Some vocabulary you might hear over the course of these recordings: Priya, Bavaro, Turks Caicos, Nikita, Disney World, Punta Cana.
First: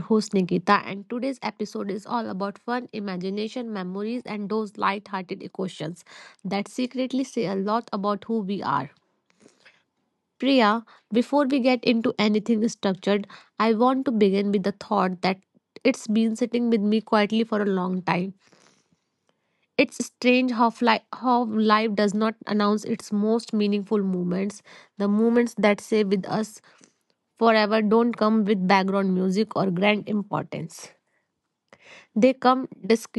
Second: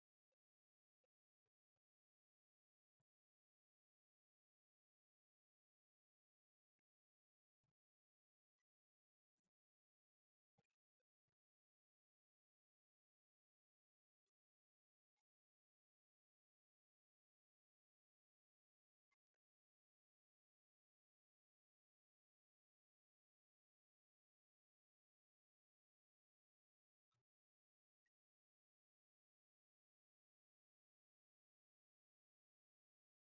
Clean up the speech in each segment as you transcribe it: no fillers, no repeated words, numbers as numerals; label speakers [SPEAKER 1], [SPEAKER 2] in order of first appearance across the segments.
[SPEAKER 1] host, Nikita, and today's episode is all about fun, imagination, memories, and those light-hearted questions that secretly say a lot about who we are. Priya, before we get into anything structured, I want to begin with the thought that it's been sitting with me quietly for a long time. It's strange how, how life does not announce its most meaningful moments. The moments that stay with us forever don't come with background music or grand importance. They come disc-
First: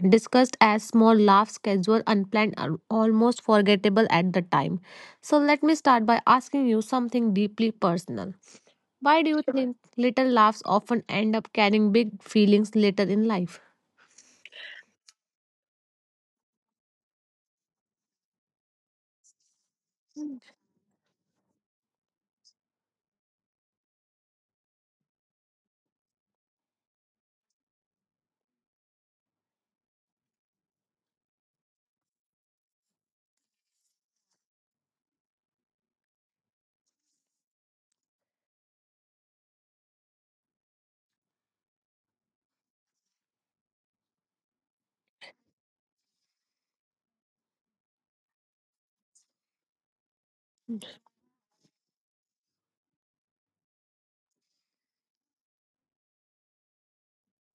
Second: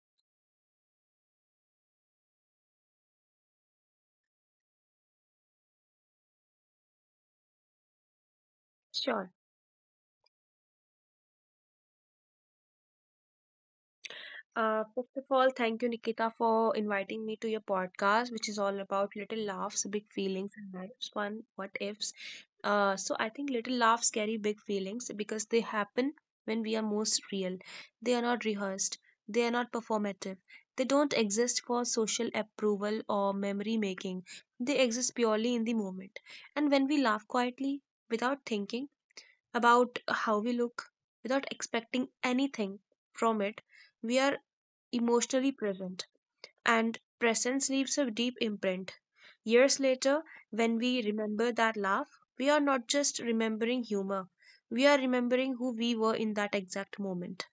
[SPEAKER 1] discussed as small laughs, casual, unplanned, and almost forgettable at the time. So let me start by asking you something deeply personal. Why do
[SPEAKER 2] Sure.
[SPEAKER 1] you Sure. think little laughs often end up carrying big feelings later in life?
[SPEAKER 2] First of all, thank you, Nikita, for inviting me to your podcast, which is all about little laughs, big feelings, and life's fun what ifs. So I think little laughs carry big feelings because they happen when we are most real. They are not rehearsed. They are not performative. They don't exist for social approval or memory making. They exist purely in the moment. And when we laugh quietly, without thinking, about how we look without expecting anything from it. We are emotionally present, and presence leaves a deep imprint. Years later, when we remember that laugh, we are not just remembering humor, we are remembering who we were in that exact moment.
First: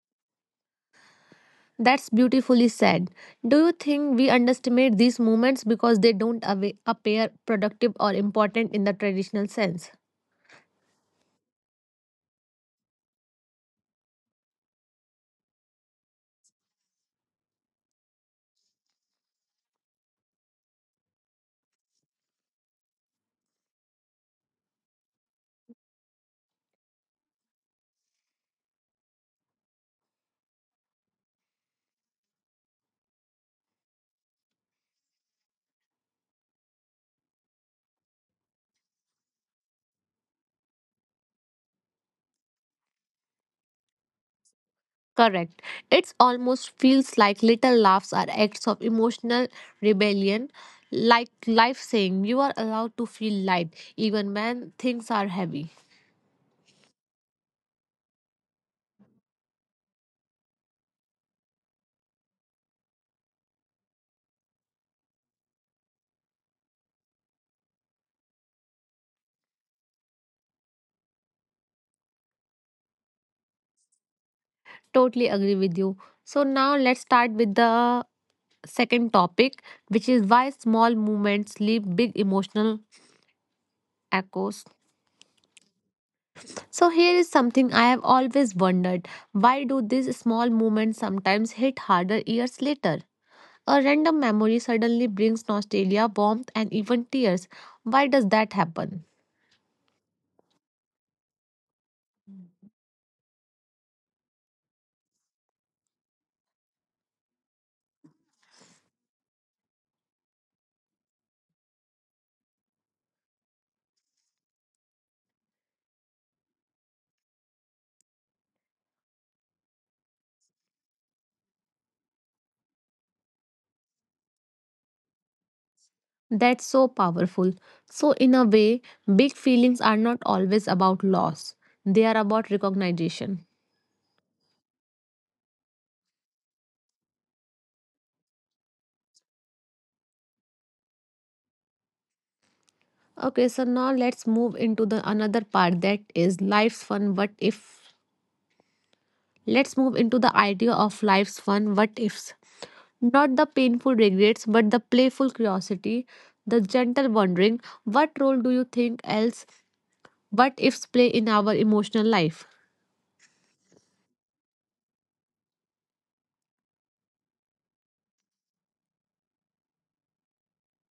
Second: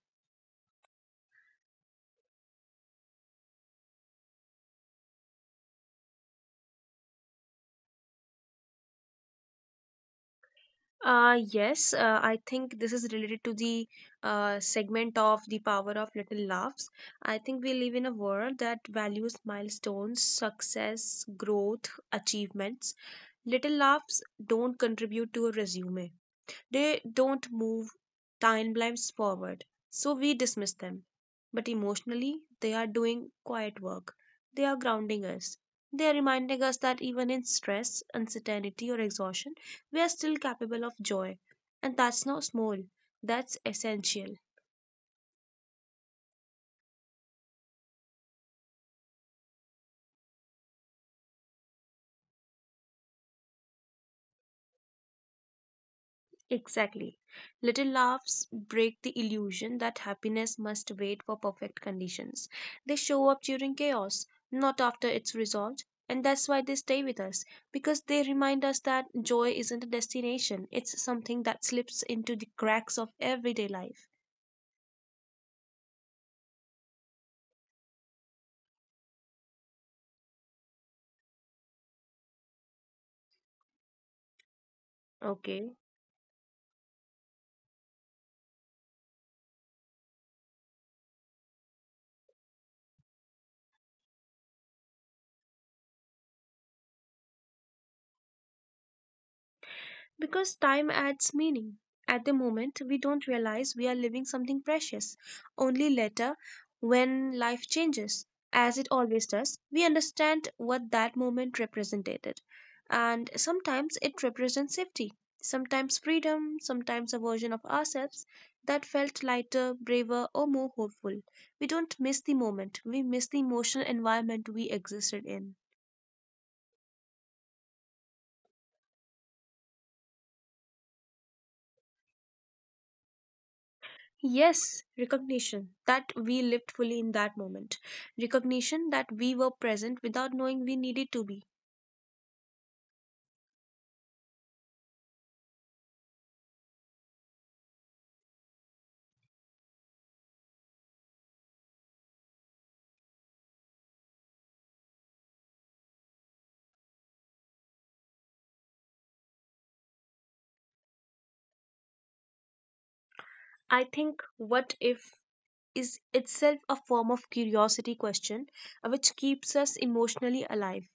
[SPEAKER 1] That's beautifully said. Do you think we underestimate these moments because they don't appear productive or important in the traditional sense?
[SPEAKER 2] Yes, I think this is related to the segment of the power of little laughs. I think we live in a world that values milestones, success, growth, achievements. Little laughs don't contribute to a resume. They don't move timelines forward, so we dismiss them. But emotionally, they are doing quiet work. They are grounding us. They are reminding us that even in stress, uncertainty, or exhaustion, we are still capable of joy. And that's not small, that's essential.
[SPEAKER 1] Correct. It almost feels like little laughs are acts of emotional rebellion, like life saying you are allowed to feel light even when things are heavy.
[SPEAKER 2] Exactly. Little laughs break the illusion that happiness must wait for perfect conditions. They show up during chaos, not after it's resolved. And that's why they stay with us, because they remind us that joy isn't a destination, it's something that slips into the cracks of everyday life.
[SPEAKER 1] Totally agree with you. So now let's start with the second topic, which is why small movements leave big emotional echoes.
[SPEAKER 2] Okay.
[SPEAKER 1] So here is something I have always wondered. Why do these small moments sometimes hit harder years later? A random memory suddenly brings nostalgia, warmth, and even tears. Why does that happen?
[SPEAKER 2] Because time adds meaning. At the moment, we don't realize we are living something precious. Only later, when life changes, as it always does, we understand what that moment represented. And sometimes it represents safety, sometimes freedom, sometimes a version of ourselves that felt lighter, braver, or more hopeful. We don't miss the moment, we miss the emotional environment we existed in.
[SPEAKER 1] That's so powerful. So, in a way, big feelings are not always about loss, they are about recognition.
[SPEAKER 2] Yes, recognition that we lived fully in that moment. Recognition that we were present without knowing we needed to be.
[SPEAKER 1] Okay, so now let's move into the another part that is life's fun what if. Let's move into the idea of life's fun what ifs. Not the painful regrets, but the playful curiosity, the gentle wondering what role do you think else but ifs play in our emotional life?
[SPEAKER 2] I think, what if is itself a form of curiosity question which keeps us emotionally alive.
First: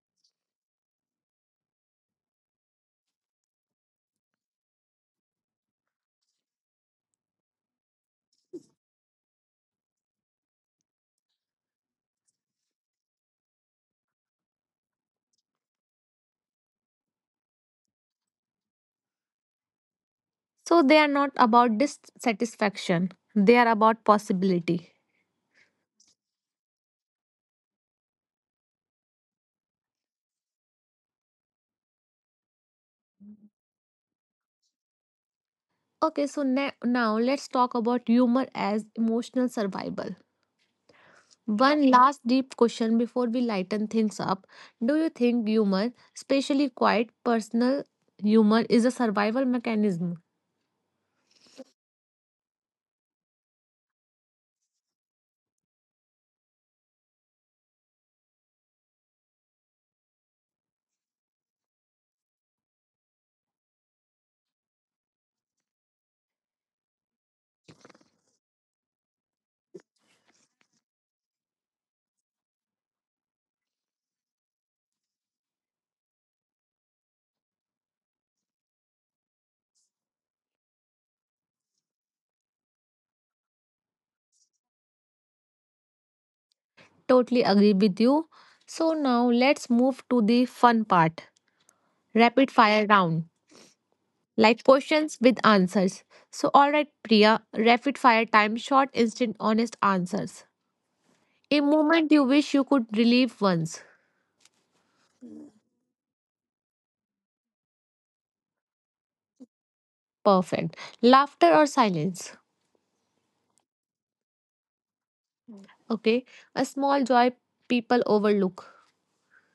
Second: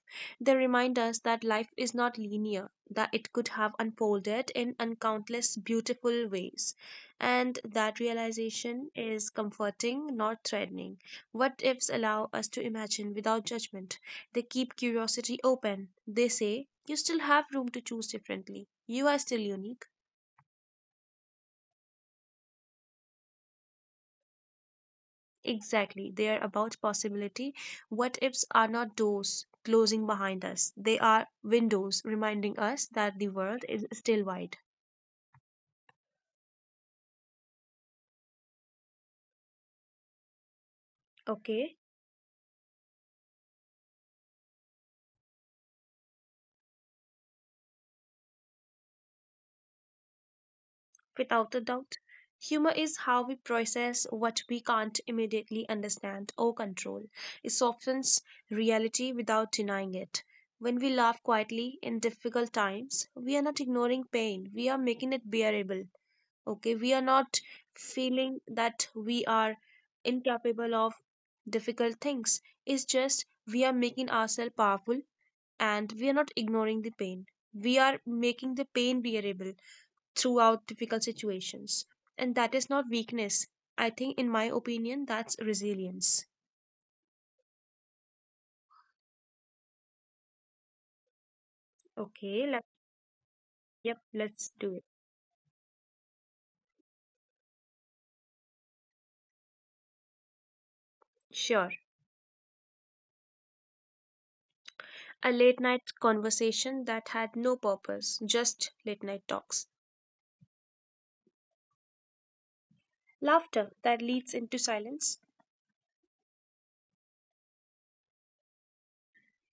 [SPEAKER 2] They remind us that life is not linear, that it could have unfolded in uncountless beautiful ways. And that realization is comforting, not threatening. What ifs allow us to imagine without judgment. They keep curiosity open. They say, you still have room to choose differently. You are still unique.
[SPEAKER 1] So they are not about dissatisfaction, they are about possibility.
[SPEAKER 2] Exactly. They are about possibility. What ifs are not doors closing behind us, they are windows reminding us that the world is still wide.
[SPEAKER 1] Okay, so now let's talk about humor as emotional survival.
[SPEAKER 2] Okay,
[SPEAKER 1] One last deep question before we lighten things up. Do you think humor, especially quiet personal humor, is a survival mechanism?
[SPEAKER 2] without a doubt. Humor is how we process what we can't immediately understand or control. It softens reality without denying it. When we laugh quietly in difficult times, we are not ignoring pain, we are making it bearable. Okay, we are not feeling that we are incapable of difficult things, it's just we are making ourselves powerful, and we are not ignoring the pain, we are making the pain bearable throughout difficult situations, and that is not weakness. I think, in my opinion, that's resilience.
[SPEAKER 1] Totally agree with you. So now let's move to the fun part,
[SPEAKER 2] Okay,
[SPEAKER 1] rapid fire round,
[SPEAKER 2] yep, let's
[SPEAKER 1] like
[SPEAKER 2] do it.
[SPEAKER 1] questions with answers. So, all right, Priya, rapid fire time, short, instant, honest answers. A
[SPEAKER 2] Sure.
[SPEAKER 1] moment you wish you could relieve once.
[SPEAKER 2] A late night conversation that had no purpose, just late night talks.
[SPEAKER 1] Perfect. Laughter or silence?
[SPEAKER 2] Laughter that leads into silence.
[SPEAKER 1] Okay. A small joy people overlook.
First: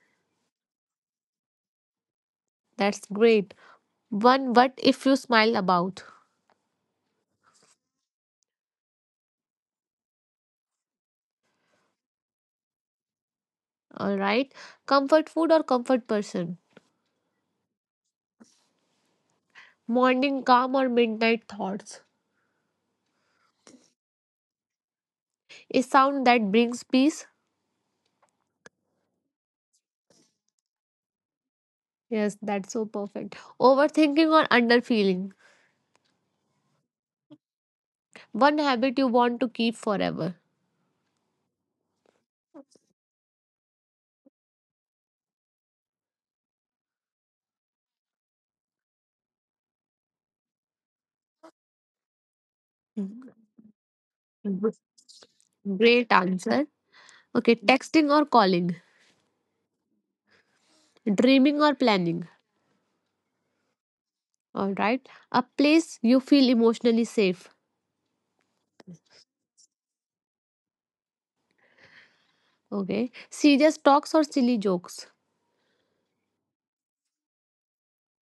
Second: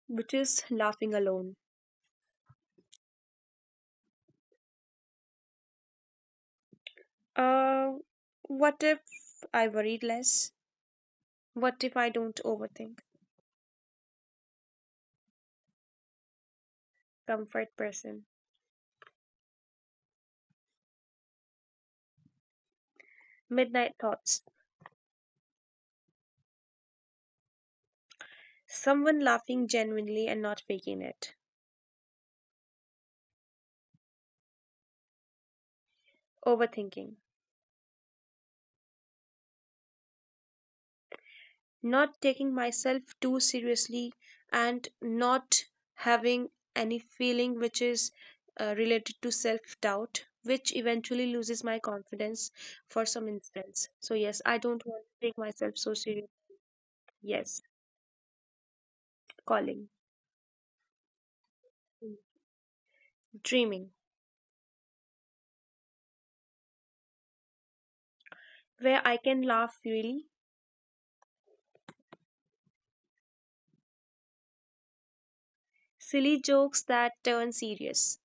[SPEAKER 2] Which is laughing alone.
[SPEAKER 1] That's great. One what if you smile about?
[SPEAKER 2] Uh, what if I worried less? What if I don't overthink?
[SPEAKER 1] All right. Comfort food or comfort person?
[SPEAKER 2] Comfort person.
[SPEAKER 1] Morning calm or midnight thoughts?
[SPEAKER 2] Midnight thoughts.
[SPEAKER 1] A sound that brings peace.
[SPEAKER 2] Someone laughing genuinely and not faking it.
[SPEAKER 1] Yes, that's so perfect. Overthinking or underfeeling.
[SPEAKER 2] Overthinking.
[SPEAKER 1] One habit you want to keep forever.
[SPEAKER 2] Not taking myself too seriously and not having any feeling which is related to self doubt, which eventually loses my confidence for some instance. So, yes, I
[SPEAKER 1] Gr-
[SPEAKER 2] don't want to take myself so
[SPEAKER 1] Great
[SPEAKER 2] seriously.
[SPEAKER 1] answer. Okay,
[SPEAKER 2] Yes,
[SPEAKER 1] texting or calling.
[SPEAKER 2] calling,
[SPEAKER 1] Dreaming or planning.
[SPEAKER 2] dreaming,
[SPEAKER 1] All right. A place you feel emotionally safe.
[SPEAKER 2] where I can laugh freely.
[SPEAKER 1] Okay. Serious talks or silly jokes.
[SPEAKER 2] Silly jokes that turn serious.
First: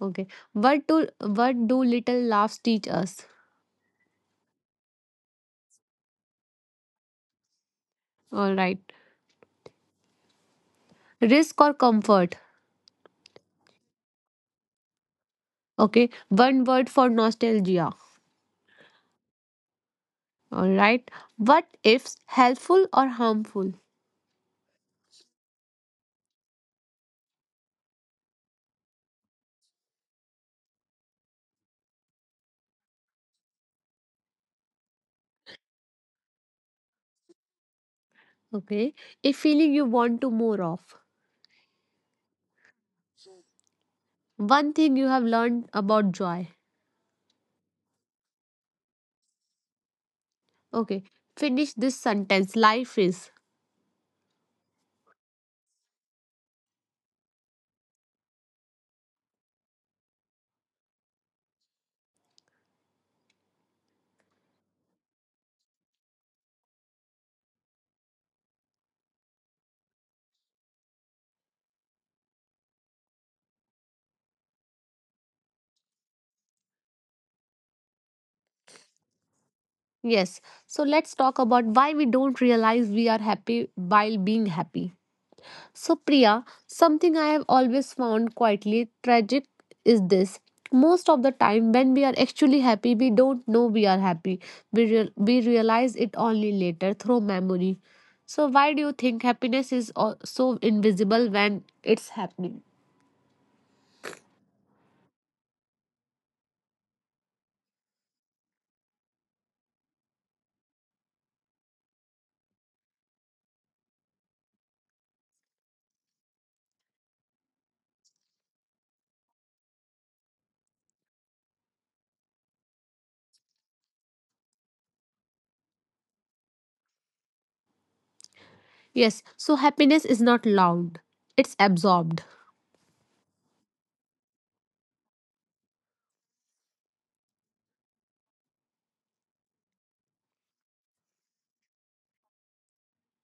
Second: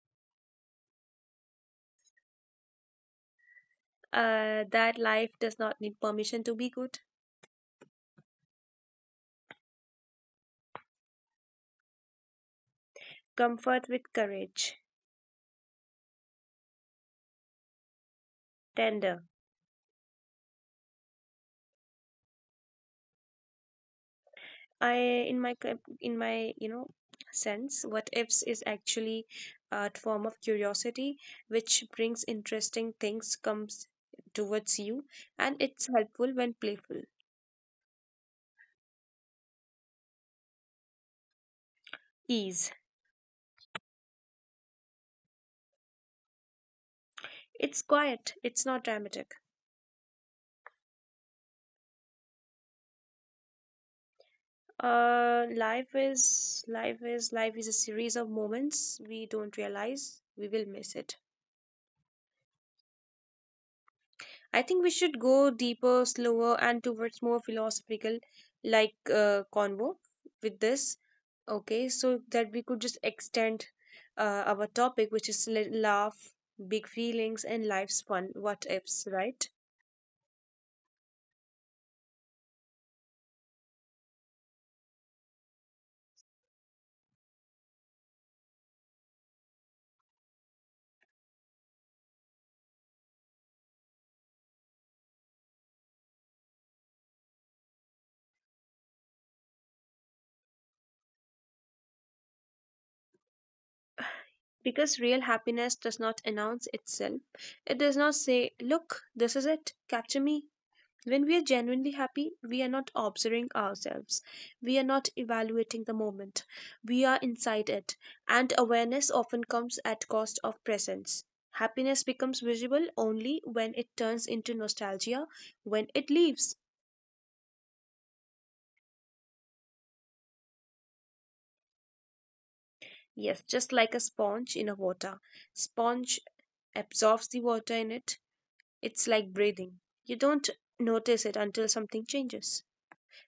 [SPEAKER 1] Okay. What do little laughs teach us?
[SPEAKER 2] That life does not need permission to be good.
[SPEAKER 1] All right. Risk or comfort.
[SPEAKER 2] Comfort with courage.
[SPEAKER 1] Okay. One word for nostalgia.
[SPEAKER 2] Tender.
[SPEAKER 1] All right. What ifs helpful or harmful?
[SPEAKER 2] I in my co- in my sense, what ifs is actually a form of curiosity which brings interesting things comes towards you, and it's helpful when playful.
[SPEAKER 1] Okay. A feeling you want to more of.
[SPEAKER 2] Ease.
[SPEAKER 1] One thing you have learned about joy.
[SPEAKER 2] It's quiet. It's not dramatic.
[SPEAKER 1] Okay. Finish this sentence. Life is.
[SPEAKER 2] Life is a series of moments we don't realize we will miss it. I think we should go deeper, slower, and towards more philosophical like convo with this. Okay, so that we could just extend our topic, which is love, big feelings, and life's fun. What ifs, right?
[SPEAKER 1] Yes. So let's talk about why we don't realize we are happy while being happy. So, Priya, something I have always found quietly tragic is this. Most of the time, when we are actually happy, we don't know we are happy. We realize it only later through memory. So, why do you think happiness is so invisible when it's happening?
[SPEAKER 2] Because real happiness does not announce itself. It does not say, "Look, this is it. Capture me." When we are genuinely happy, we are not observing ourselves. We are not evaluating the moment. We are inside it, and awareness often comes at cost of presence. Happiness becomes visible only when it turns into nostalgia, when it leaves.
[SPEAKER 1] Yes, so happiness is not loud, it's absorbed.
[SPEAKER 2] Yes, just like a sponge in a water. Sponge absorbs the water in it. It's like breathing. You don't notice it until something changes.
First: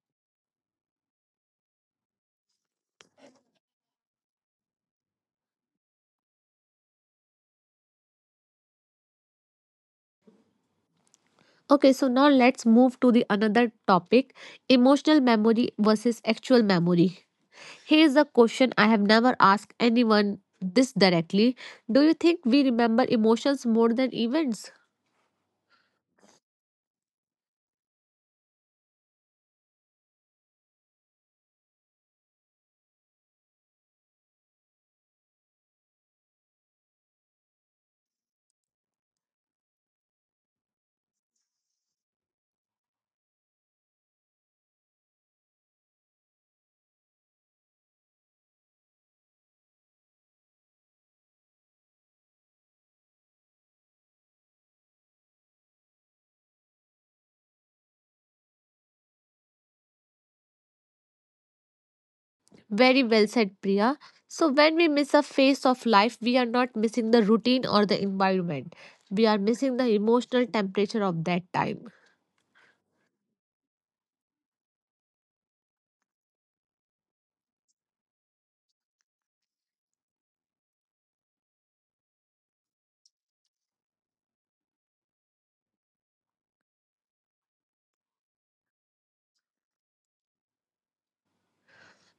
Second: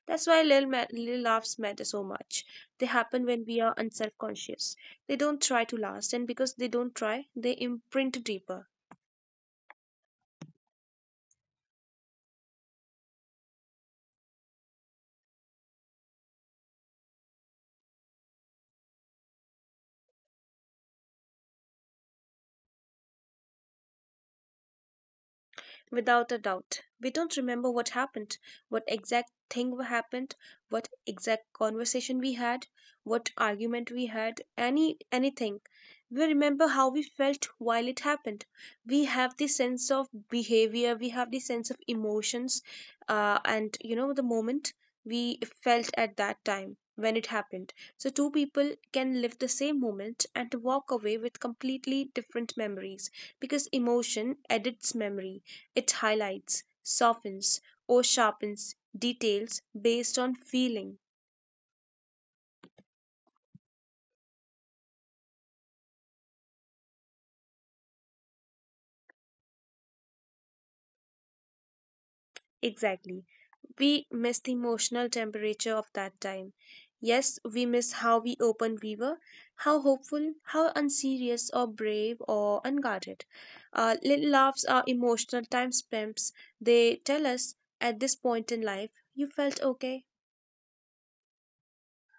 [SPEAKER 2] That's why little laughs matter so much. They happen when we are unself conscious. They don't try to last, and because they don't try, they imprint deeper.
[SPEAKER 1] Okay, so now let's move to the another topic, emotional memory versus actual memory. Here's a question I have never asked anyone this directly. Do you think we remember emotions more than events?
[SPEAKER 2] Without a doubt. We don't remember what happened, what exact thing happened, what exact conversation we had, what argument we had, anything. We remember how we felt while it happened. We have the sense of behavior, we have the sense of emotions, and you know the moment we felt at that time when it happened. So two people can live the same moment and walk away with completely different memories because emotion edits memory. It highlights, softens, or sharpens details based on feeling.
[SPEAKER 1] Very well said, Priya. So, when we miss a phase of life, we are not missing the routine or the environment. We are missing the emotional temperature of that time.
[SPEAKER 2] Exactly. We miss the emotional temperature of that time. Yes, we miss how we open we were, how hopeful, how unserious or brave or unguarded. Little laughs are emotional time stamps. They tell us at this point in life, you felt okay.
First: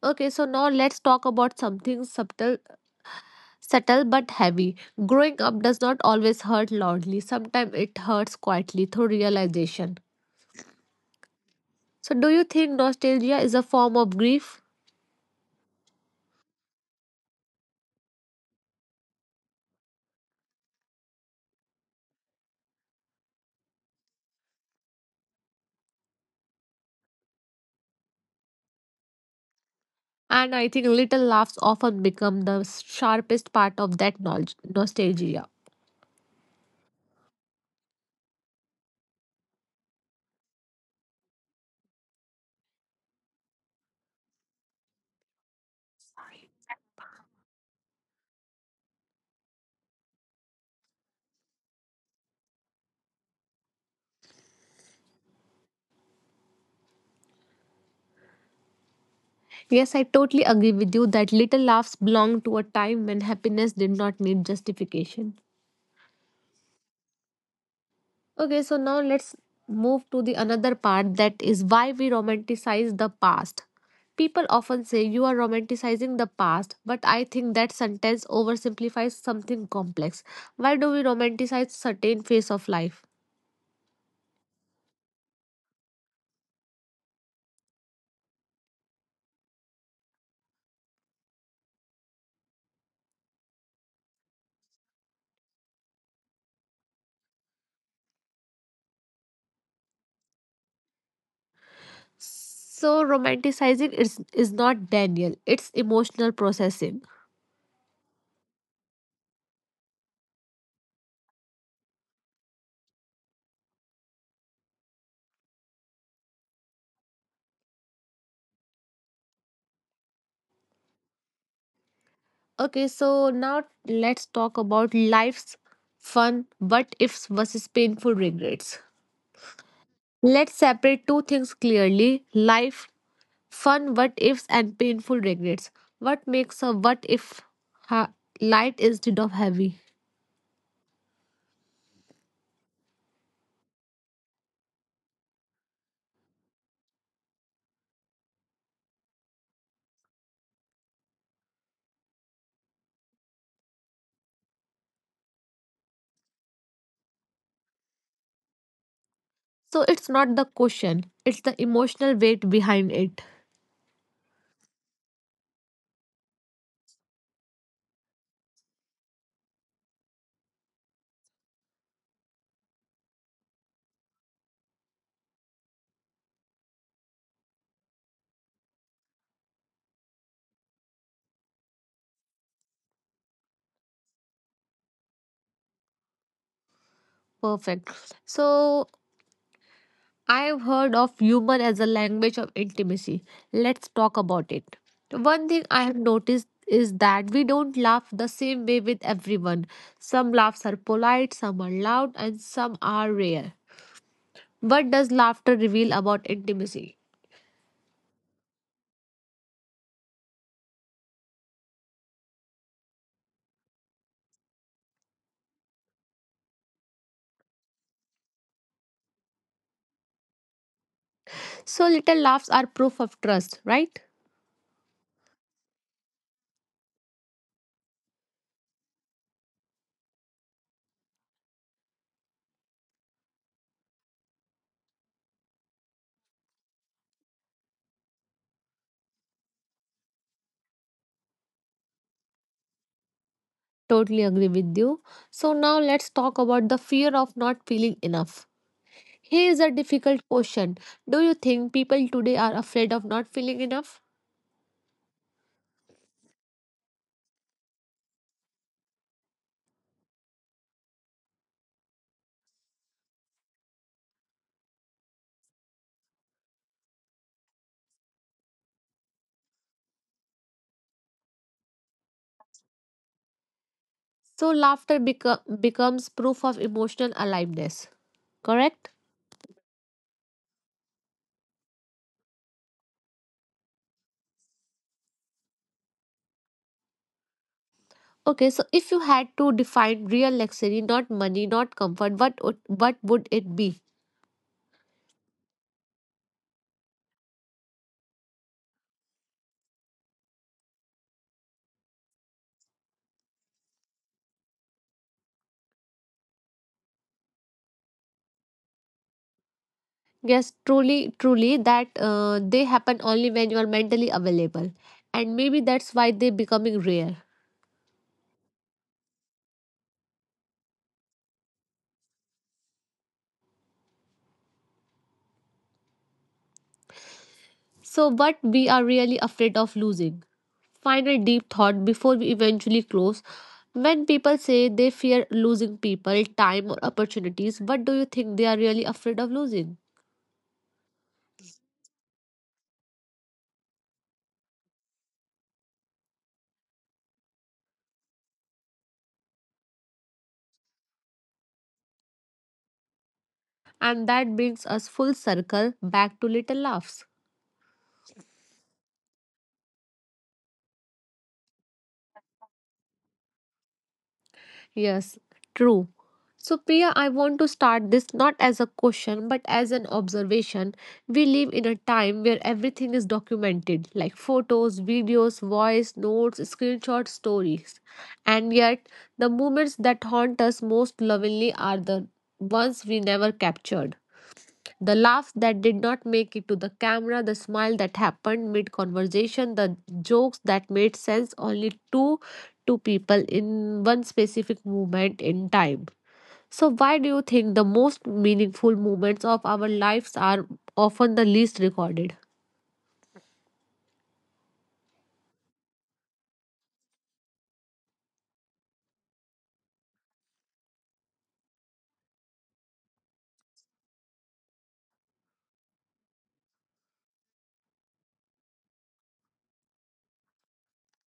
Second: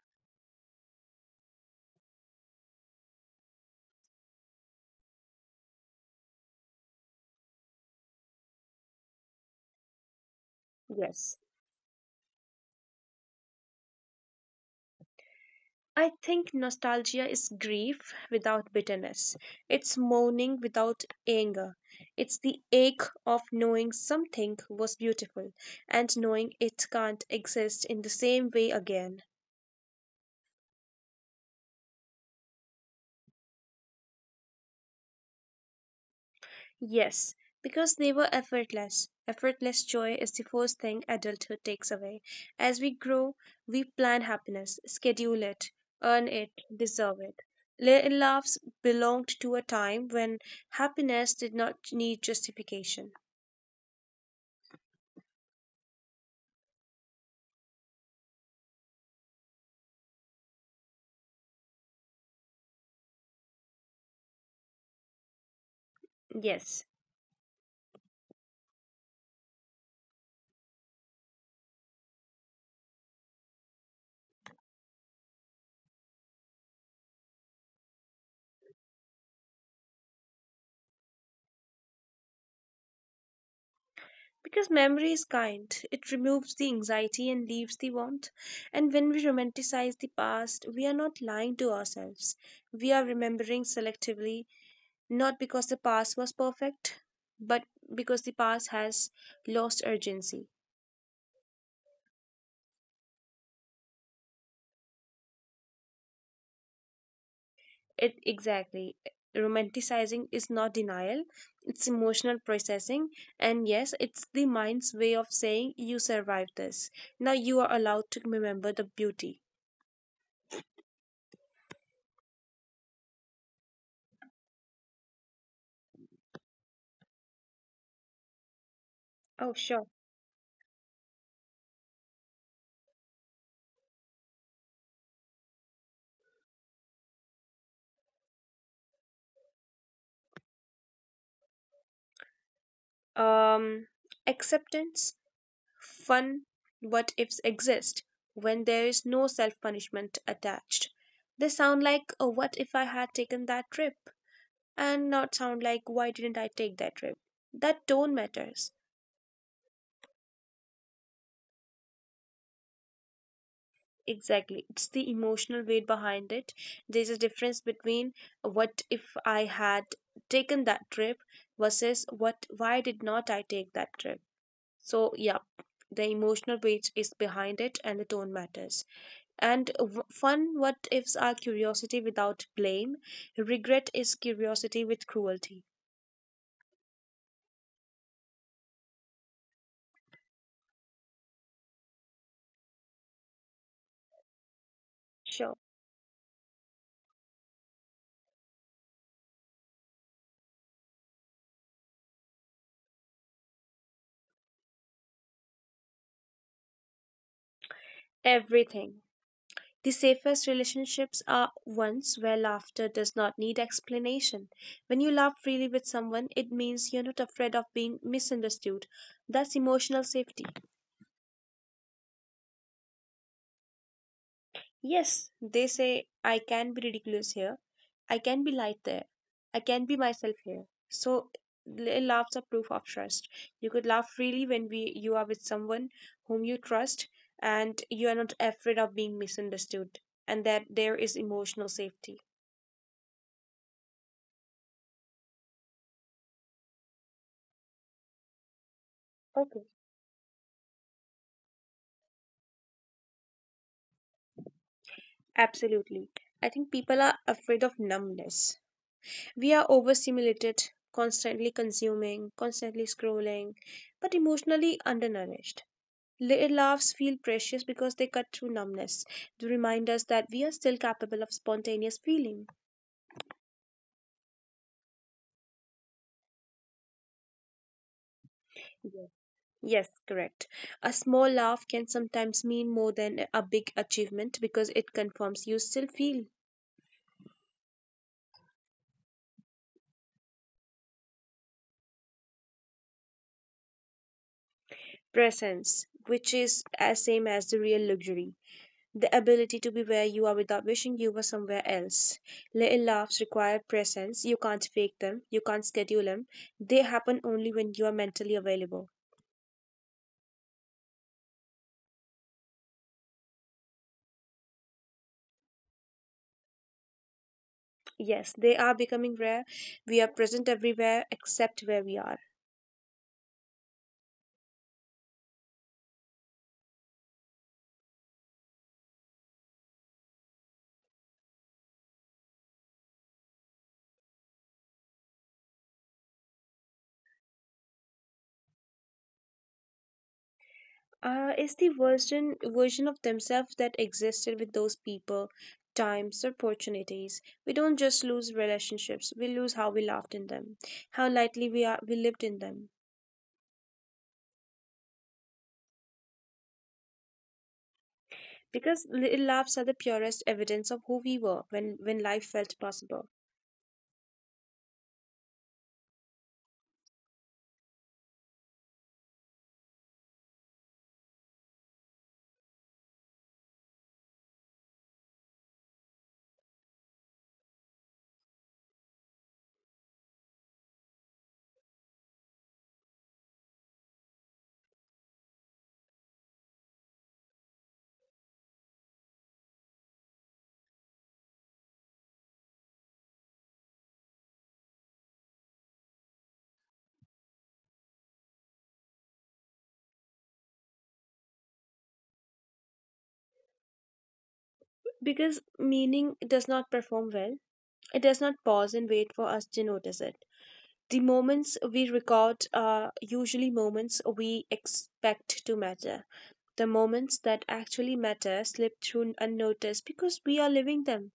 [SPEAKER 1] Okay, so now let's talk about something subtle but heavy. Growing up does not always hurt loudly, sometimes it hurts quietly through realization.
[SPEAKER 2] Yes.
[SPEAKER 1] So, do you think nostalgia is a form of grief?
[SPEAKER 2] I think nostalgia is grief without bitterness. It's mourning without anger. It's the ache of knowing something was beautiful and knowing it can't exist in the same way again.
[SPEAKER 1] And I think little laughs often become the sharpest part of that knowledge, nostalgia.
[SPEAKER 2] Yes, because they were effortless. Effortless joy is the first thing adulthood takes away. As we grow, we plan happiness, schedule it, earn it, deserve it. Little laughs belonged to a time when happiness did not need justification.
[SPEAKER 1] Yes, I totally agree with you that little laughs belong to a time when happiness did not need justification.
[SPEAKER 2] Yes,
[SPEAKER 1] Okay, so now let's move to the another part that is why we romanticize the past. People often say you are romanticizing the past, but I think that sentence oversimplifies something complex. Why do we romanticize certain phase of life?
[SPEAKER 2] because memory is kind. It removes the anxiety and leaves the warmth. And when we romanticize the past, we are not lying to ourselves. We are remembering selectively, not because the past was perfect, but because the past has lost urgency.
[SPEAKER 1] So romanticizing is not Daniel, it's emotional processing.
[SPEAKER 2] It exactly. Romanticizing is not denial, it's emotional processing. And yes, it's the mind's way of saying you survived this. Now you are allowed to remember the beauty.
[SPEAKER 1] Okay, so now let's talk about life's fun but ifs versus painful regrets.
[SPEAKER 2] Oh, sure.
[SPEAKER 1] Let's separate two things clearly life, fun what ifs, and painful regrets. What makes a what if ha- light instead of heavy?
[SPEAKER 2] Um, acceptance, fun, what ifs exist when there is no self punishment attached. They sound like, oh, what if I had taken that trip? And not sound like, why didn't I take that trip? That tone matters.
[SPEAKER 1] So it's not the question, it's the emotional weight behind it.
[SPEAKER 2] Exactly. It's the emotional weight behind it. There's a difference between what if I had taken that trip versus what, why did not I take that trip? So, yeah, the emotional weight is behind it and the tone matters. And fun what ifs are curiosity without blame. Regret is curiosity with cruelty.
[SPEAKER 1] Perfect. So I've heard of humor as a language of intimacy. Let's talk about it. One
[SPEAKER 2] Sure.
[SPEAKER 1] thing I have noticed is that we don't laugh the same way with everyone. Some laughs are polite, some are loud, and some are rare. What does laughter reveal about intimacy?
[SPEAKER 2] Everything. The safest relationships are ones where laughter does not need explanation. When you laugh freely with someone, it means you're not afraid of being misunderstood. That's emotional safety.
[SPEAKER 1] So, little laughs are proof of trust, right?
[SPEAKER 2] Yes, they say I can be ridiculous here, I can be light there, I can be myself here. So laughs are proof of trust. You could laugh freely when we you are with someone whom you trust and you are not afraid of being misunderstood and that there is emotional safety.
[SPEAKER 1] Totally agree with you. So, now let's talk about the fear of not feeling enough. Here is a
[SPEAKER 2] Okay.
[SPEAKER 1] difficult question. Do you think people today are afraid of not feeling enough?
[SPEAKER 2] Absolutely. I think people are afraid of numbness. We are overstimulated, constantly consuming, constantly scrolling, but emotionally undernourished. Little laughs feel precious because they cut through numbness. They remind us that we are still capable of spontaneous feeling.
[SPEAKER 1] So, laughter becomes proof of emotional aliveness, correct?
[SPEAKER 2] Yes, yes, correct. A small laugh can sometimes mean more than a big achievement because it confirms you still feel
[SPEAKER 1] Okay, so if you had to define real luxury, not money, not comfort, what would it be?
[SPEAKER 2] presence, which is as same as the real luxury. The ability to be where you are without wishing you were somewhere else. Little laughs require presence. You can't fake them. You can't schedule them. They happen only when you are mentally available.
[SPEAKER 1] Yes, truly, truly, that they happen only when you are mentally available. And maybe that's why they're becoming rare.
[SPEAKER 2] Yes, they are becoming rare. We are present everywhere except where we are.
[SPEAKER 1] So, what we are really afraid of losing? Final deep thought before we eventually close. When people say they fear losing people, time, or opportunities, what do you think they are really afraid of losing?
[SPEAKER 2] Is the version of themselves that existed with those people, times, opportunities. We don't just lose relationships; we lose how we laughed in them, how lightly we lived in them.
[SPEAKER 1] And that brings us full circle back to little laughs.
[SPEAKER 2] Because little laughs are the purest evidence of who we were when life felt possible.
[SPEAKER 1] Yes, true. So, Priya, I want to start this not as a question but as an observation. We live in a time where everything is documented like photos, videos, voice, notes, screenshots, stories. And yet, the moments that haunt us most lovingly are the ones we never captured. The laugh that did not make it to the camera, the smile that happened mid conversation, the jokes that made sense only to two people in one specific moment in time. So, why do you think the most meaningful moments of our lives are often the least recorded?
[SPEAKER 2] Because meaning does not perform well; it does not pause and wait for us to notice it. The moments we record are usually moments we expect to matter. The moments that actually matter slip through unnoticed because we are living them,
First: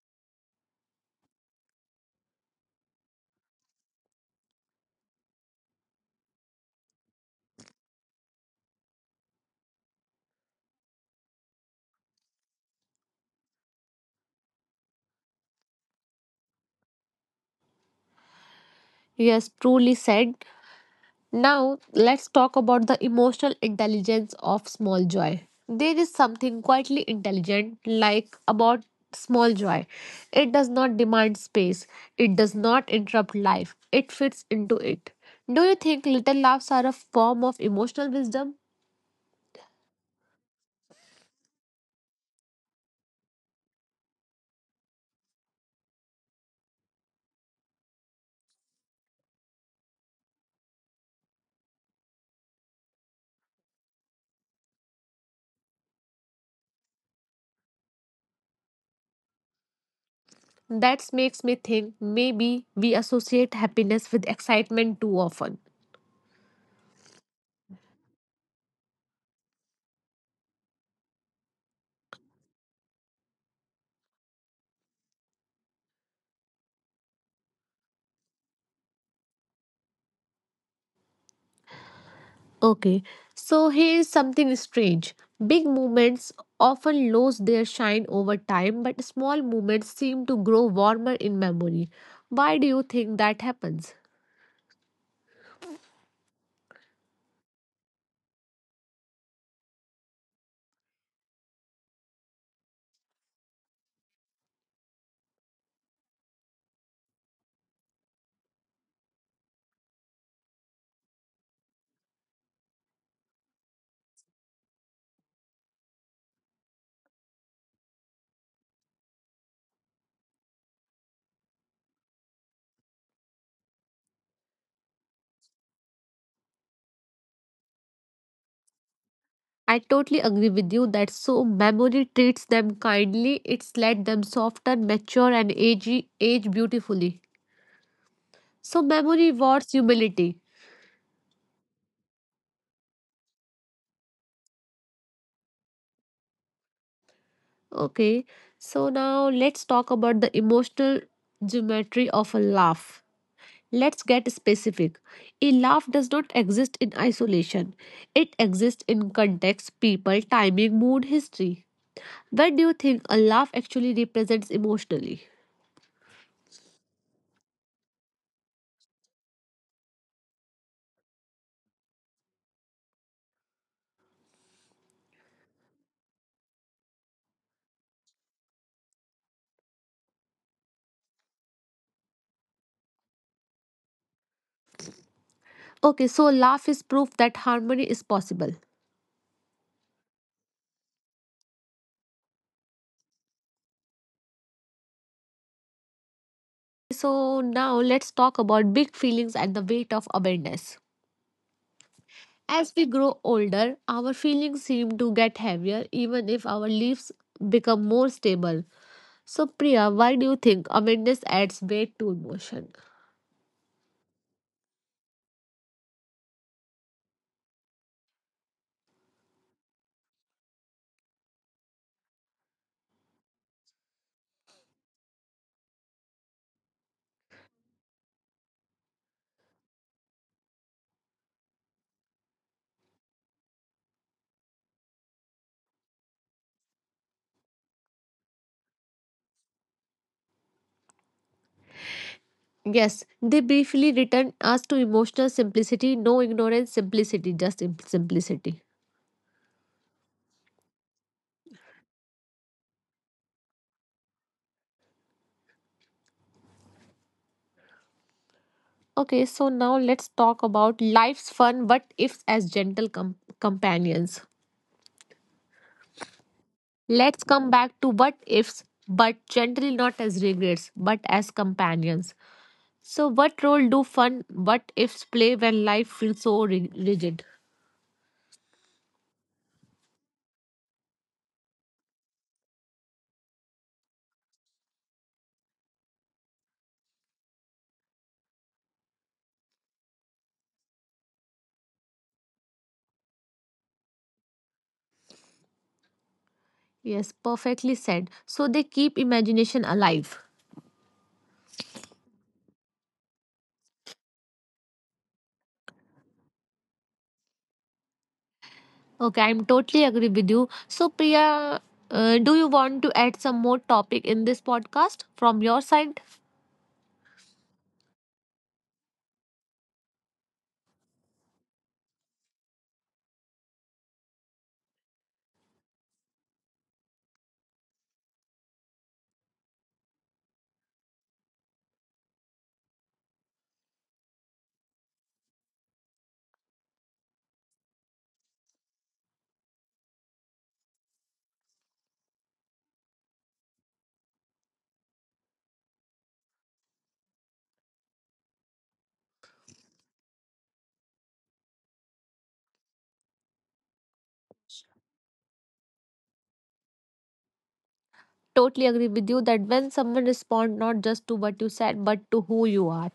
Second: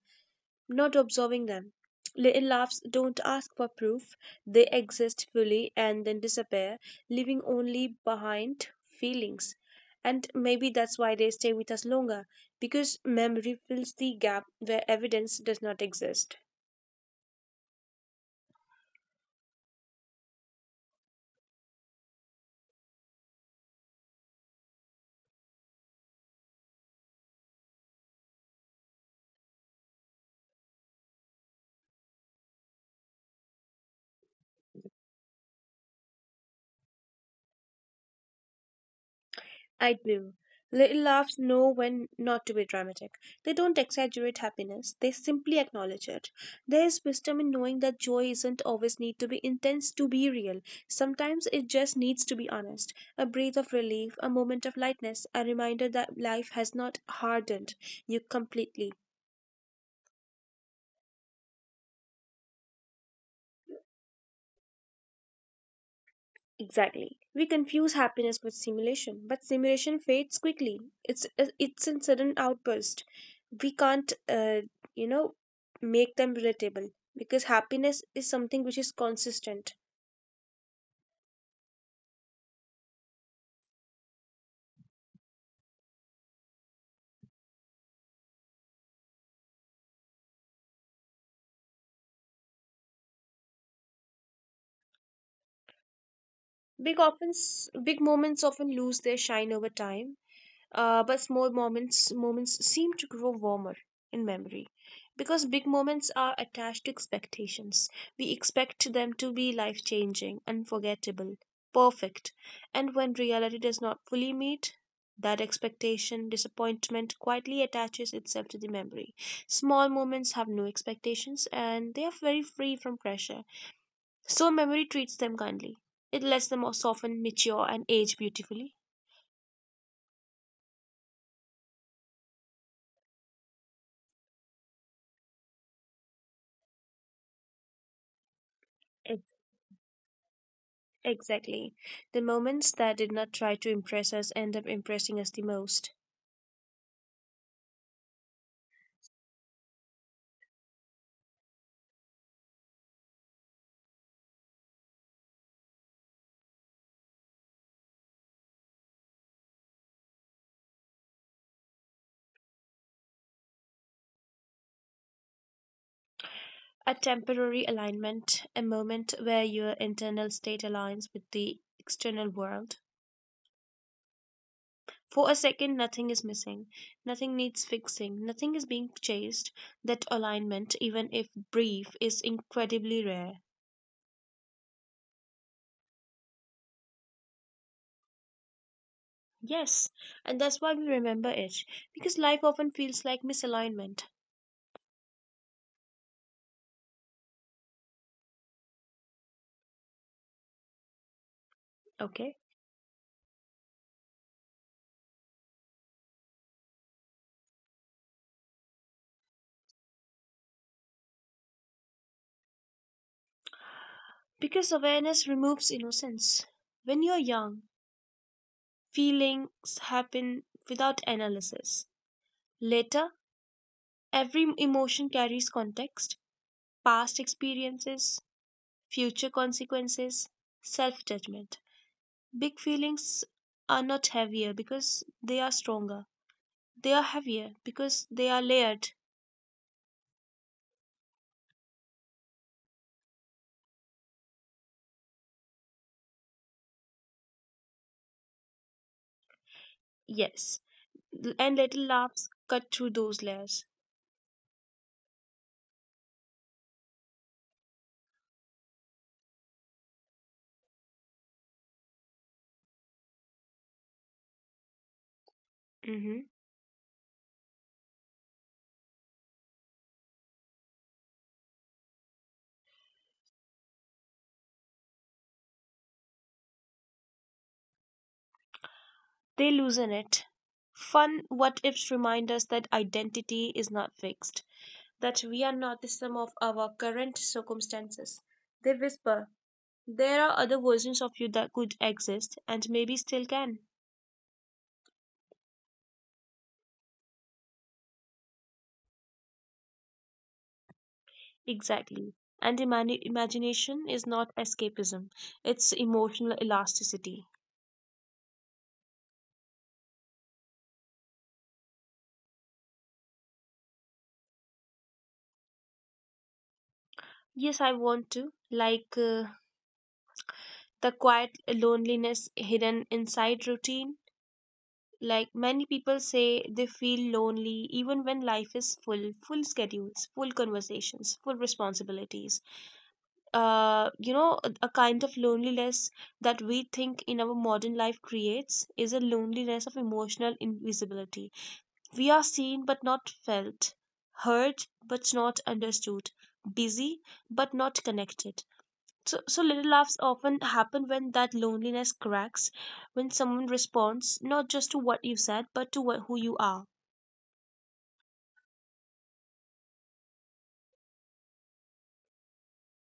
[SPEAKER 2] not observing them. Little laughs don't ask for proof, they exist fully and then disappear, leaving only behind feelings. And maybe that's why they stay with us longer, because memory fills the gap where evidence does not exist.
[SPEAKER 1] Yes, truly said. Now, let's talk about the emotional intelligence of small joy. There is something quietly intelligent like about small joy. It does not demand space. It does not interrupt life. It fits into it. Do you think little laughs are a form of emotional wisdom?
[SPEAKER 2] I do. Little laughs know when not to be dramatic. They don't exaggerate happiness, they simply acknowledge it. There is wisdom in knowing that joy isn't always need to be intense to be real. Sometimes it just needs to be honest. A breath of relief, a moment of lightness, a reminder that life has not hardened you completely.
[SPEAKER 1] That makes me think maybe we associate happiness with excitement too often.
[SPEAKER 2] Exactly. We confuse happiness with simulation, but simulation fades quickly. It's in sudden outburst. We can't, uh, you know, make them relatable because happiness is something which is consistent.
[SPEAKER 1] Okay, so here's something strange. Big movements often lose their shine over time, but small movements seem to grow warmer in memory. Why do you think that happens?
[SPEAKER 2] Big moments often lose their shine over time, but small moments seem to grow warmer in memory, because big moments are attached to expectations. We expect them to be life changing, unforgettable, perfect, and when reality does not fully meet that expectation, disappointment quietly attaches itself to the memory. Small moments have no expectations and they are very free from pressure, so memory treats them kindly. It lets them soften, mature, and age beautifully.
[SPEAKER 1] I totally agree with you that so memory treats them kindly, it's let them soften, mature, and age beautifully. So, memory rewards humility.
[SPEAKER 2] Exactly. The moments that did not try to impress us end up impressing us the most.
[SPEAKER 1] Okay, so now let's talk about the emotional geometry of a laugh. Let's get specific. A laugh does not exist in isolation. It exists in context, people, timing, mood, history. Where do you think a laugh actually represents emotionally?
[SPEAKER 2] A temporary alignment, a moment where your internal state aligns with the external world. For a second, nothing is missing, nothing needs fixing, nothing is being chased. That alignment, even if brief, is incredibly rare.
[SPEAKER 1] Okay, so laugh is proof that harmony is possible.
[SPEAKER 2] Yes, and that's why we remember it, because life often feels like misalignment.
[SPEAKER 1] So now let's talk about big feelings and the weight of awareness.
[SPEAKER 2] Okay?
[SPEAKER 1] As we grow older, our feelings seem to get heavier even if our lives become more stable. So Priya, why do you think awareness adds weight to emotion?
[SPEAKER 2] Because awareness removes innocence. When you're young, feelings happen without analysis. Later, every emotion carries context, past experiences, future consequences, self judgment. Big feelings are not heavier because they are stronger. They are heavier because they are layered.
[SPEAKER 1] Yes, they briefly return us to emotional simplicity, no ignorance, simplicity, just simplicity.
[SPEAKER 2] Yes. And little laughs cut through those layers.
[SPEAKER 1] Okay, so now let's talk about life's fun what ifs as gentle companions.
[SPEAKER 2] Hmm.
[SPEAKER 1] Let's come back to what ifs, but generally not as regrets, but as companions. So, what role do fun what ifs play when life feels so rigid?
[SPEAKER 2] They loosen it. Fun what ifs remind us that identity is not fixed, that we are not the sum of our current circumstances. They whisper, there are other versions of you that could exist and maybe still can.
[SPEAKER 1] Yes, perfectly said. So, they keep imagination alive.
[SPEAKER 2] Exactly. And imagination is not escapism, it's emotional elasticity.
[SPEAKER 1] Okay, I'm totally agree with you. So, Priya, do you want to add some more topic in this podcast from your side?
[SPEAKER 2] Yes, I want to. Like the quiet loneliness hidden inside routine. Like many people say, they feel lonely even when life is full, full schedules, full conversations, full responsibilities, a kind of loneliness that we think in our modern life creates is a loneliness of emotional invisibility. We are seen but not felt, heard but not understood, busy but not connected. So little laughs often happen when that loneliness cracks, when someone responds not just to what you said but to what, who you are.
[SPEAKER 1] Totally agree with you that when someone respond not just to what you said but to who you are,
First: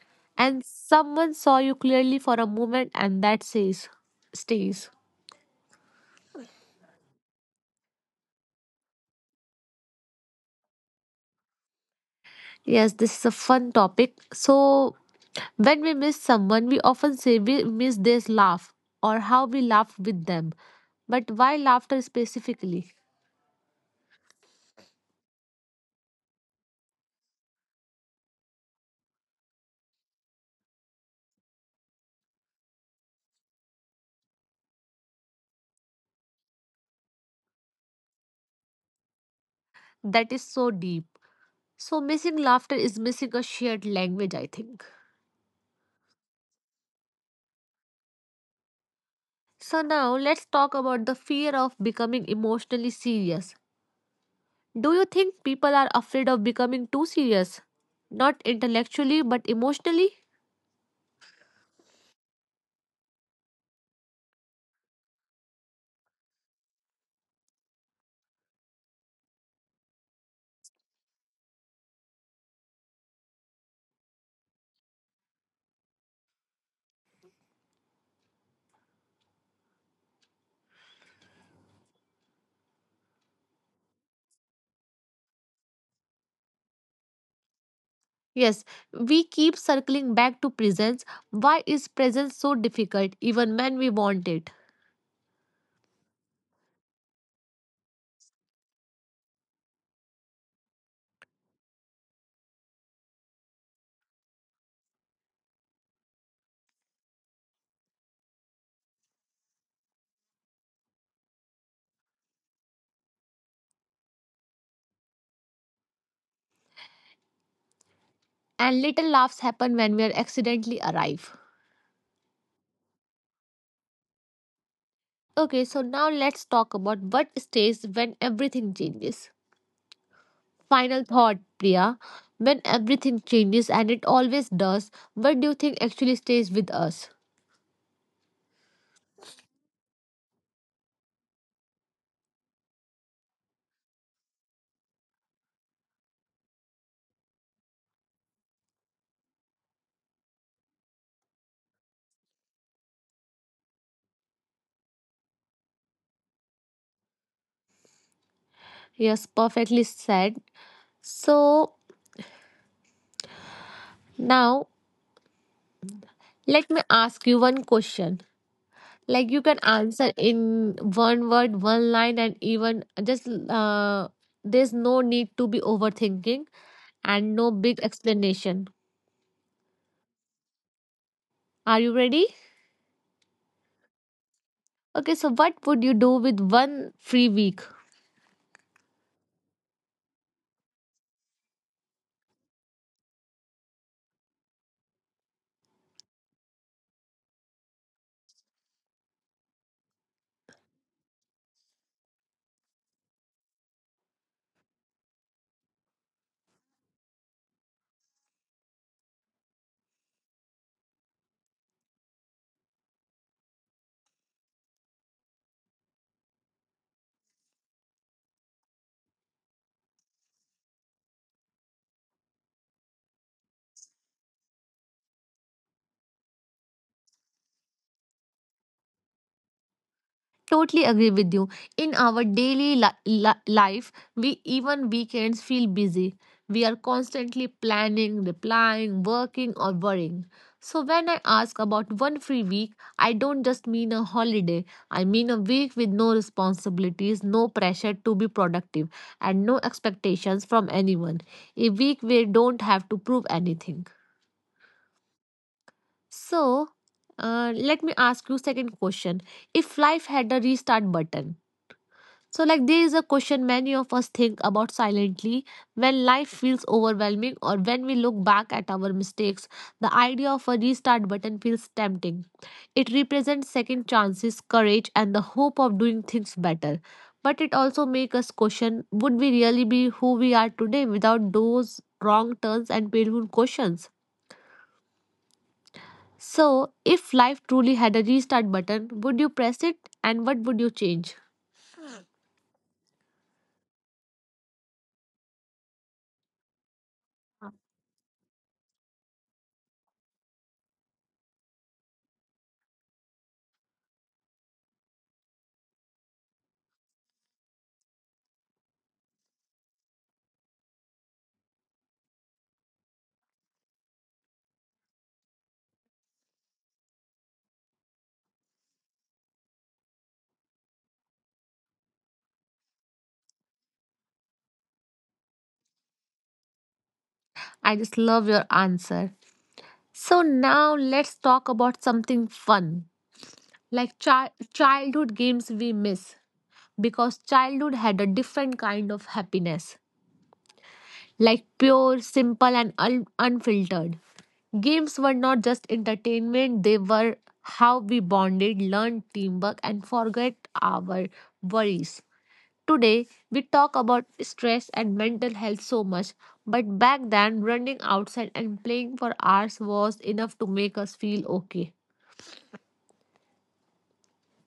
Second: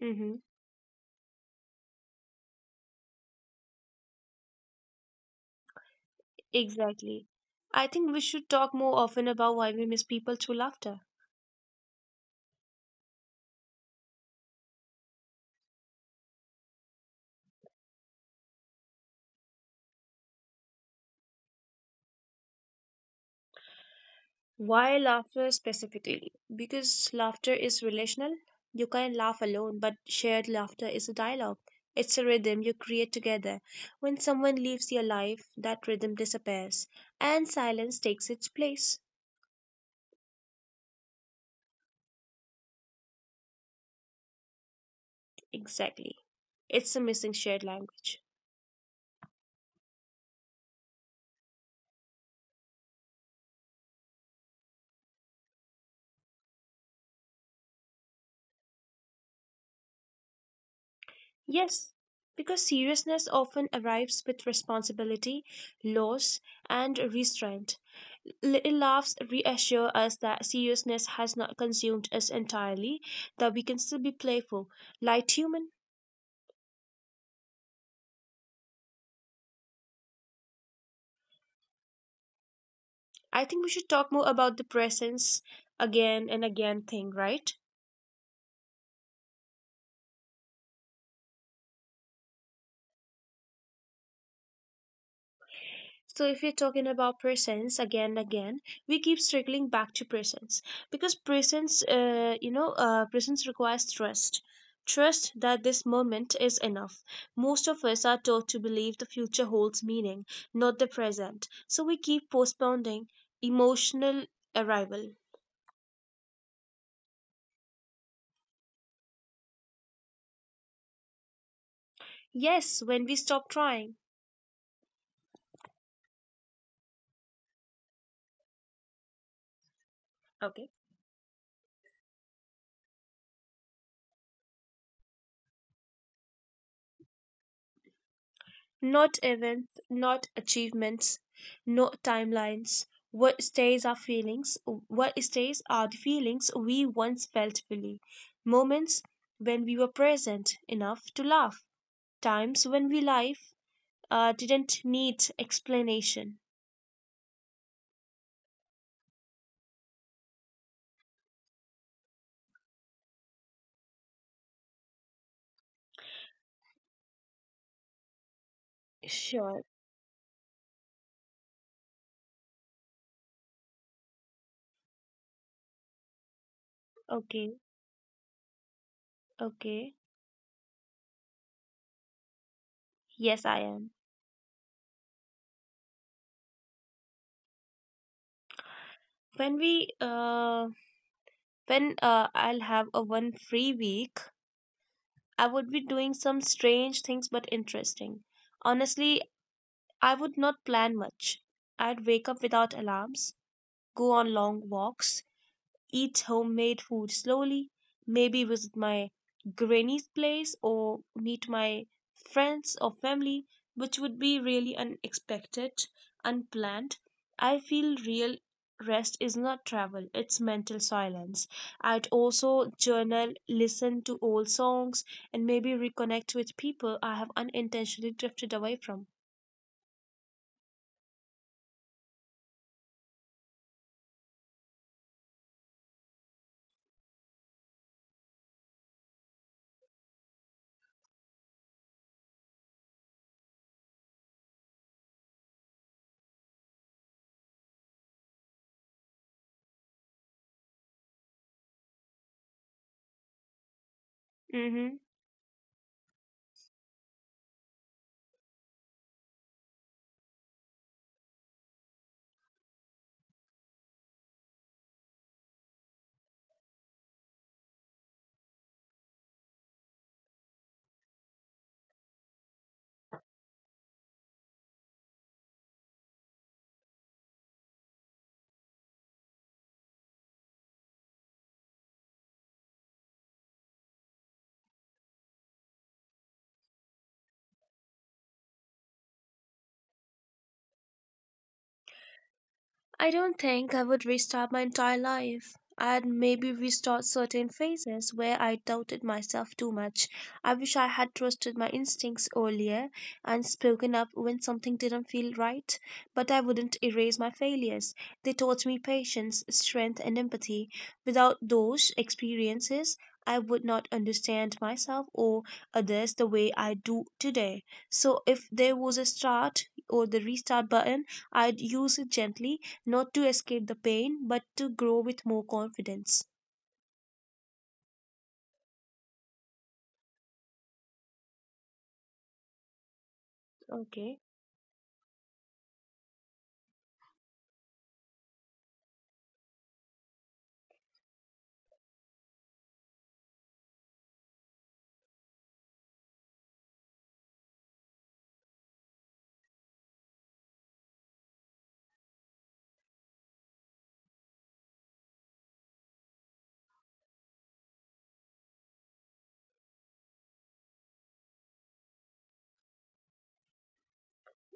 [SPEAKER 2] Hmm.
[SPEAKER 1] and someone saw you clearly for a moment, and that says stays.
[SPEAKER 2] Exactly. I think we should talk more often about why we miss people through laughter.
[SPEAKER 1] Yes, this is a fun topic. So, when we miss someone, we often say we miss this laugh or how we laugh with them. But why laughter specifically?
[SPEAKER 2] Why laughter specifically? Because laughter is relational. You can laugh alone, but shared laughter is a dialogue. It's a rhythm you create together. When someone leaves your life, that rhythm disappears and silence takes its place.
[SPEAKER 1] That is so deep. So, missing laughter is missing a shared language, I think.
[SPEAKER 2] Exactly. It's a missing shared language.
[SPEAKER 1] So, now let's talk about the fear of becoming emotionally serious. Do you think people are afraid of becoming too serious? Not intellectually, but emotionally?
[SPEAKER 2] Yes, because seriousness often arrives with responsibility, loss, and restraint. Little laughs reassure us that seriousness has not consumed us entirely, that we can still be playful, light human. I think we should talk more about the presence again and again thing, right?
[SPEAKER 1] Yes, we keep circling back to presence. Why is presence so difficult even when we want it?
[SPEAKER 2] So if we're talking about presence again and again, we keep circling back to presence because presence, presence requires trust. Trust that this moment is enough. Most of us are taught to believe the future holds meaning, not the present. So we keep postponing emotional arrival.
[SPEAKER 1] And little laughs happen when we are accidentally arrive.
[SPEAKER 2] Yes, when we stop trying.
[SPEAKER 1] Okay, so now let's talk about what stays when everything changes.
[SPEAKER 2] Okay.
[SPEAKER 1] Final thought, Priya. When everything changes, and it always does, what do you think actually stays with us?
[SPEAKER 2] Not events, not achievements, no timelines. What stays are feelings. What stays are the feelings we once felt fully. Moments when we were present enough to laugh. Times when we life didn't need explanation.
[SPEAKER 1] Yes, perfectly said. So now let me ask you one question. Like you can
[SPEAKER 2] Sure.
[SPEAKER 1] answer in one word, one line, and even just there's no need to be overthinking and
[SPEAKER 2] Okay.
[SPEAKER 1] no big explanation.
[SPEAKER 2] Okay.
[SPEAKER 1] Are you ready?
[SPEAKER 2] Yes, I am.
[SPEAKER 1] Okay, so what would you do with one free week?
[SPEAKER 2] When we uh when I'll have a one free week, I would be doing some strange things but interesting. Honestly, I would not plan much. I'd wake up without alarms, go on long walks, eat homemade food slowly, maybe visit my granny's place or meet my friends or family, which would be really unexpected, unplanned. I feel real rest is not travel, it's mental silence. I'd also journal, listen to old songs, and maybe reconnect with people I have unintentionally drifted away from.
[SPEAKER 1] Totally agree with you. In our daily life we even weekends feel busy. We are constantly planning, replying, working, or worrying. So when I ask about one free week, I don't just mean a holiday. I mean a week with no responsibilities, no pressure to be productive, and no expectations from anyone, a week where you don't have to prove anything.
[SPEAKER 2] Hmm.
[SPEAKER 1] So, let me ask you second question. If life had a restart button, so, like, there is a question many of us think about silently when life feels overwhelming or when we look back at our mistakes. The idea of a restart button feels tempting. It represents second chances, courage, and the hope of doing things better. But it also makes us question would we really be who we are today without those wrong turns and painful questions? So, if life truly had a restart button, would you press it and what would you change?
[SPEAKER 2] I don't think I would restart my entire life. I'd maybe restart certain phases where I doubted myself too much. I wish I had trusted my instincts earlier and spoken up when something didn't feel right, but I wouldn't erase my failures. They taught me patience, strength, and empathy. Without those experiences, I would not understand myself or others the way I do today. So, if there was a start or the restart button, I'd use it gently, not to escape the pain, but to grow with more confidence.
[SPEAKER 1] I just love your answer. So now let's talk about something fun, like
[SPEAKER 2] Okay.
[SPEAKER 1] childhood games we miss because childhood had a different kind of happiness, like pure, simple, and unfiltered. Games were not just entertainment, they were how we bonded, learned teamwork, and forget our worries. Today, we talk about stress and mental health so much, but back then, running outside and playing for hours was enough to make us feel okay.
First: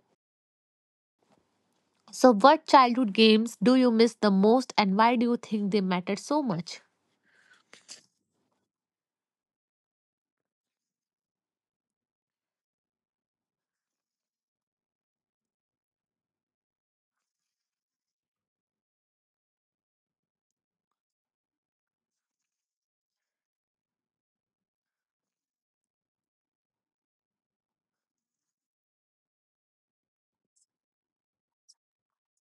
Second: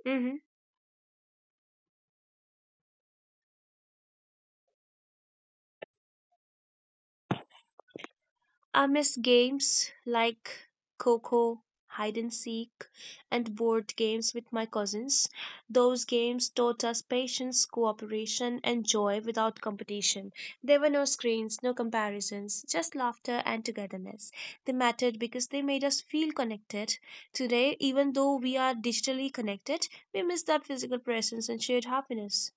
[SPEAKER 2] Mm-hmm.
[SPEAKER 1] So, what childhood games do you miss the most, and why do you think they mattered so much?
[SPEAKER 2] I miss games like Coco, hide and seek, and board games with my cousins. Those games taught us patience, cooperation, and joy without competition. There were no screens, no comparisons, just laughter and togetherness. They mattered because they made us feel connected. Today, even though we are digitally connected, we miss that physical presence and shared happiness.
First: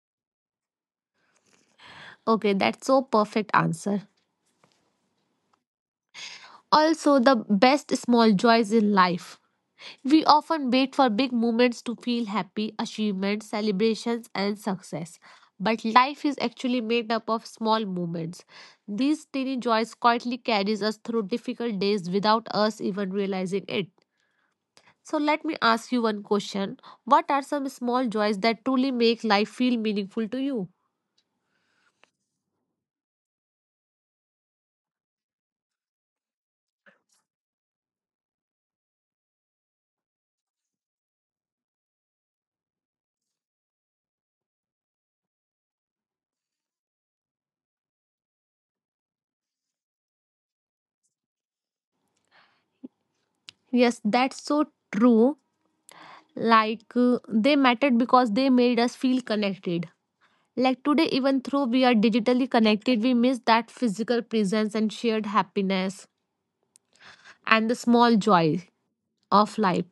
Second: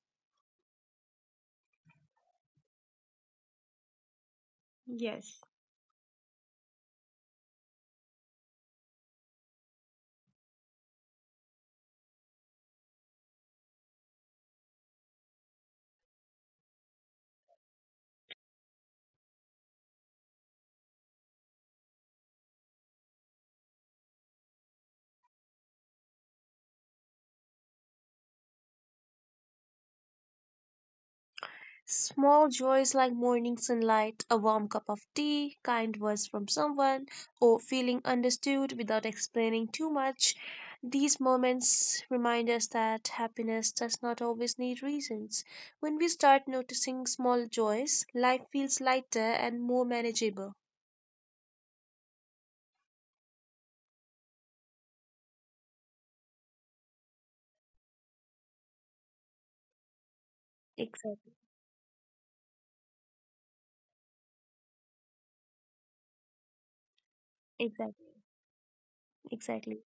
[SPEAKER 1] Okay, that's so perfect answer.
[SPEAKER 2] Yes.
[SPEAKER 1] Also, the best small joys in life. We often wait for big moments to feel happy, achievements, celebrations, and success. But life is actually made up of small moments. These tiny joys quietly carries us through difficult days without us even realizing it. So let me ask you one question. What are some small joys that truly make life feel meaningful to you?
[SPEAKER 2] Small joys like morning sunlight, a warm cup of tea, kind words from someone, or feeling understood without explaining too much. These moments remind us that happiness does not always need reasons. When we start noticing small joys, life feels lighter and more manageable.
[SPEAKER 1] Yes, that's so true. Like they mattered because they made us feel connected. Like today,
[SPEAKER 2] Exactly,
[SPEAKER 1] even though we are digitally connected, we miss that physical presence and shared happiness and the
[SPEAKER 2] exactly,
[SPEAKER 1] small joy of life.
[SPEAKER 2] exactly.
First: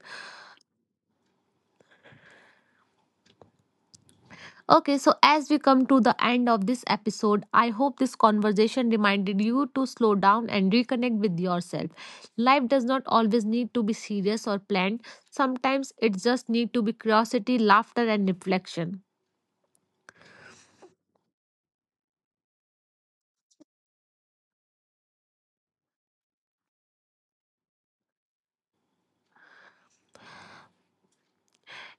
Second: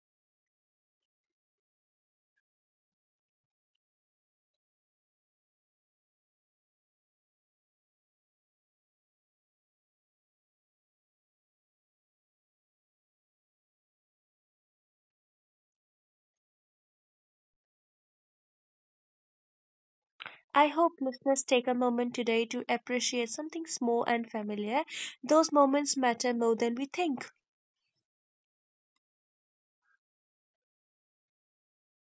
[SPEAKER 1] Okay, so as we come to the end of this episode, I hope this conversation reminded you to slow down and reconnect with yourself. Life does not always need to be serious or planned. Sometimes it just need to be curiosity, laughter and reflection.
[SPEAKER 2] I hope listeners take a moment today to appreciate something small and familiar. Those moments matter more than we think.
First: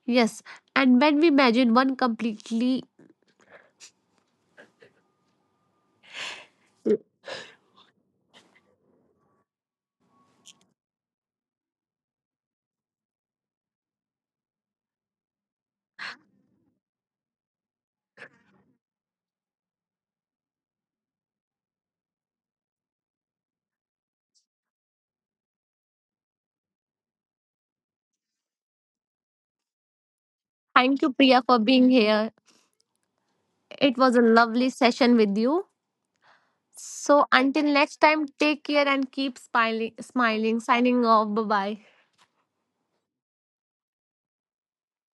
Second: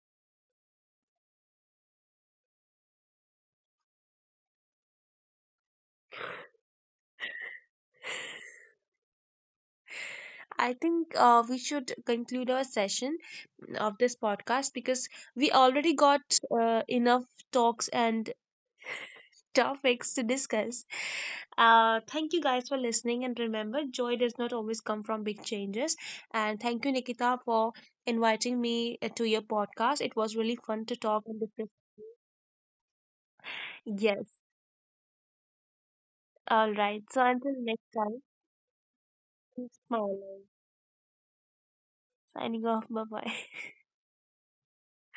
[SPEAKER 1] Yes, and when we imagine one completely
[SPEAKER 2] I think we should conclude our session of this podcast because we already got enough talks and topics to discuss. Thank you guys for listening, and remember, joy does not always come from big changes. And thank you, Nikita, for inviting me to your podcast. It was really fun to
[SPEAKER 1] thank you
[SPEAKER 2] talk and
[SPEAKER 1] Priya for
[SPEAKER 2] discuss.
[SPEAKER 1] being here. It was a
[SPEAKER 2] Yes.
[SPEAKER 1] lovely session with you.
[SPEAKER 2] All right. So
[SPEAKER 1] So
[SPEAKER 2] until
[SPEAKER 1] until
[SPEAKER 2] next
[SPEAKER 1] next
[SPEAKER 2] time,
[SPEAKER 1] time, take care and keep
[SPEAKER 2] keep
[SPEAKER 1] smiling
[SPEAKER 2] smiling.
[SPEAKER 1] smiling, signing off. Bye bye.
[SPEAKER 2] Signing off. Bye bye.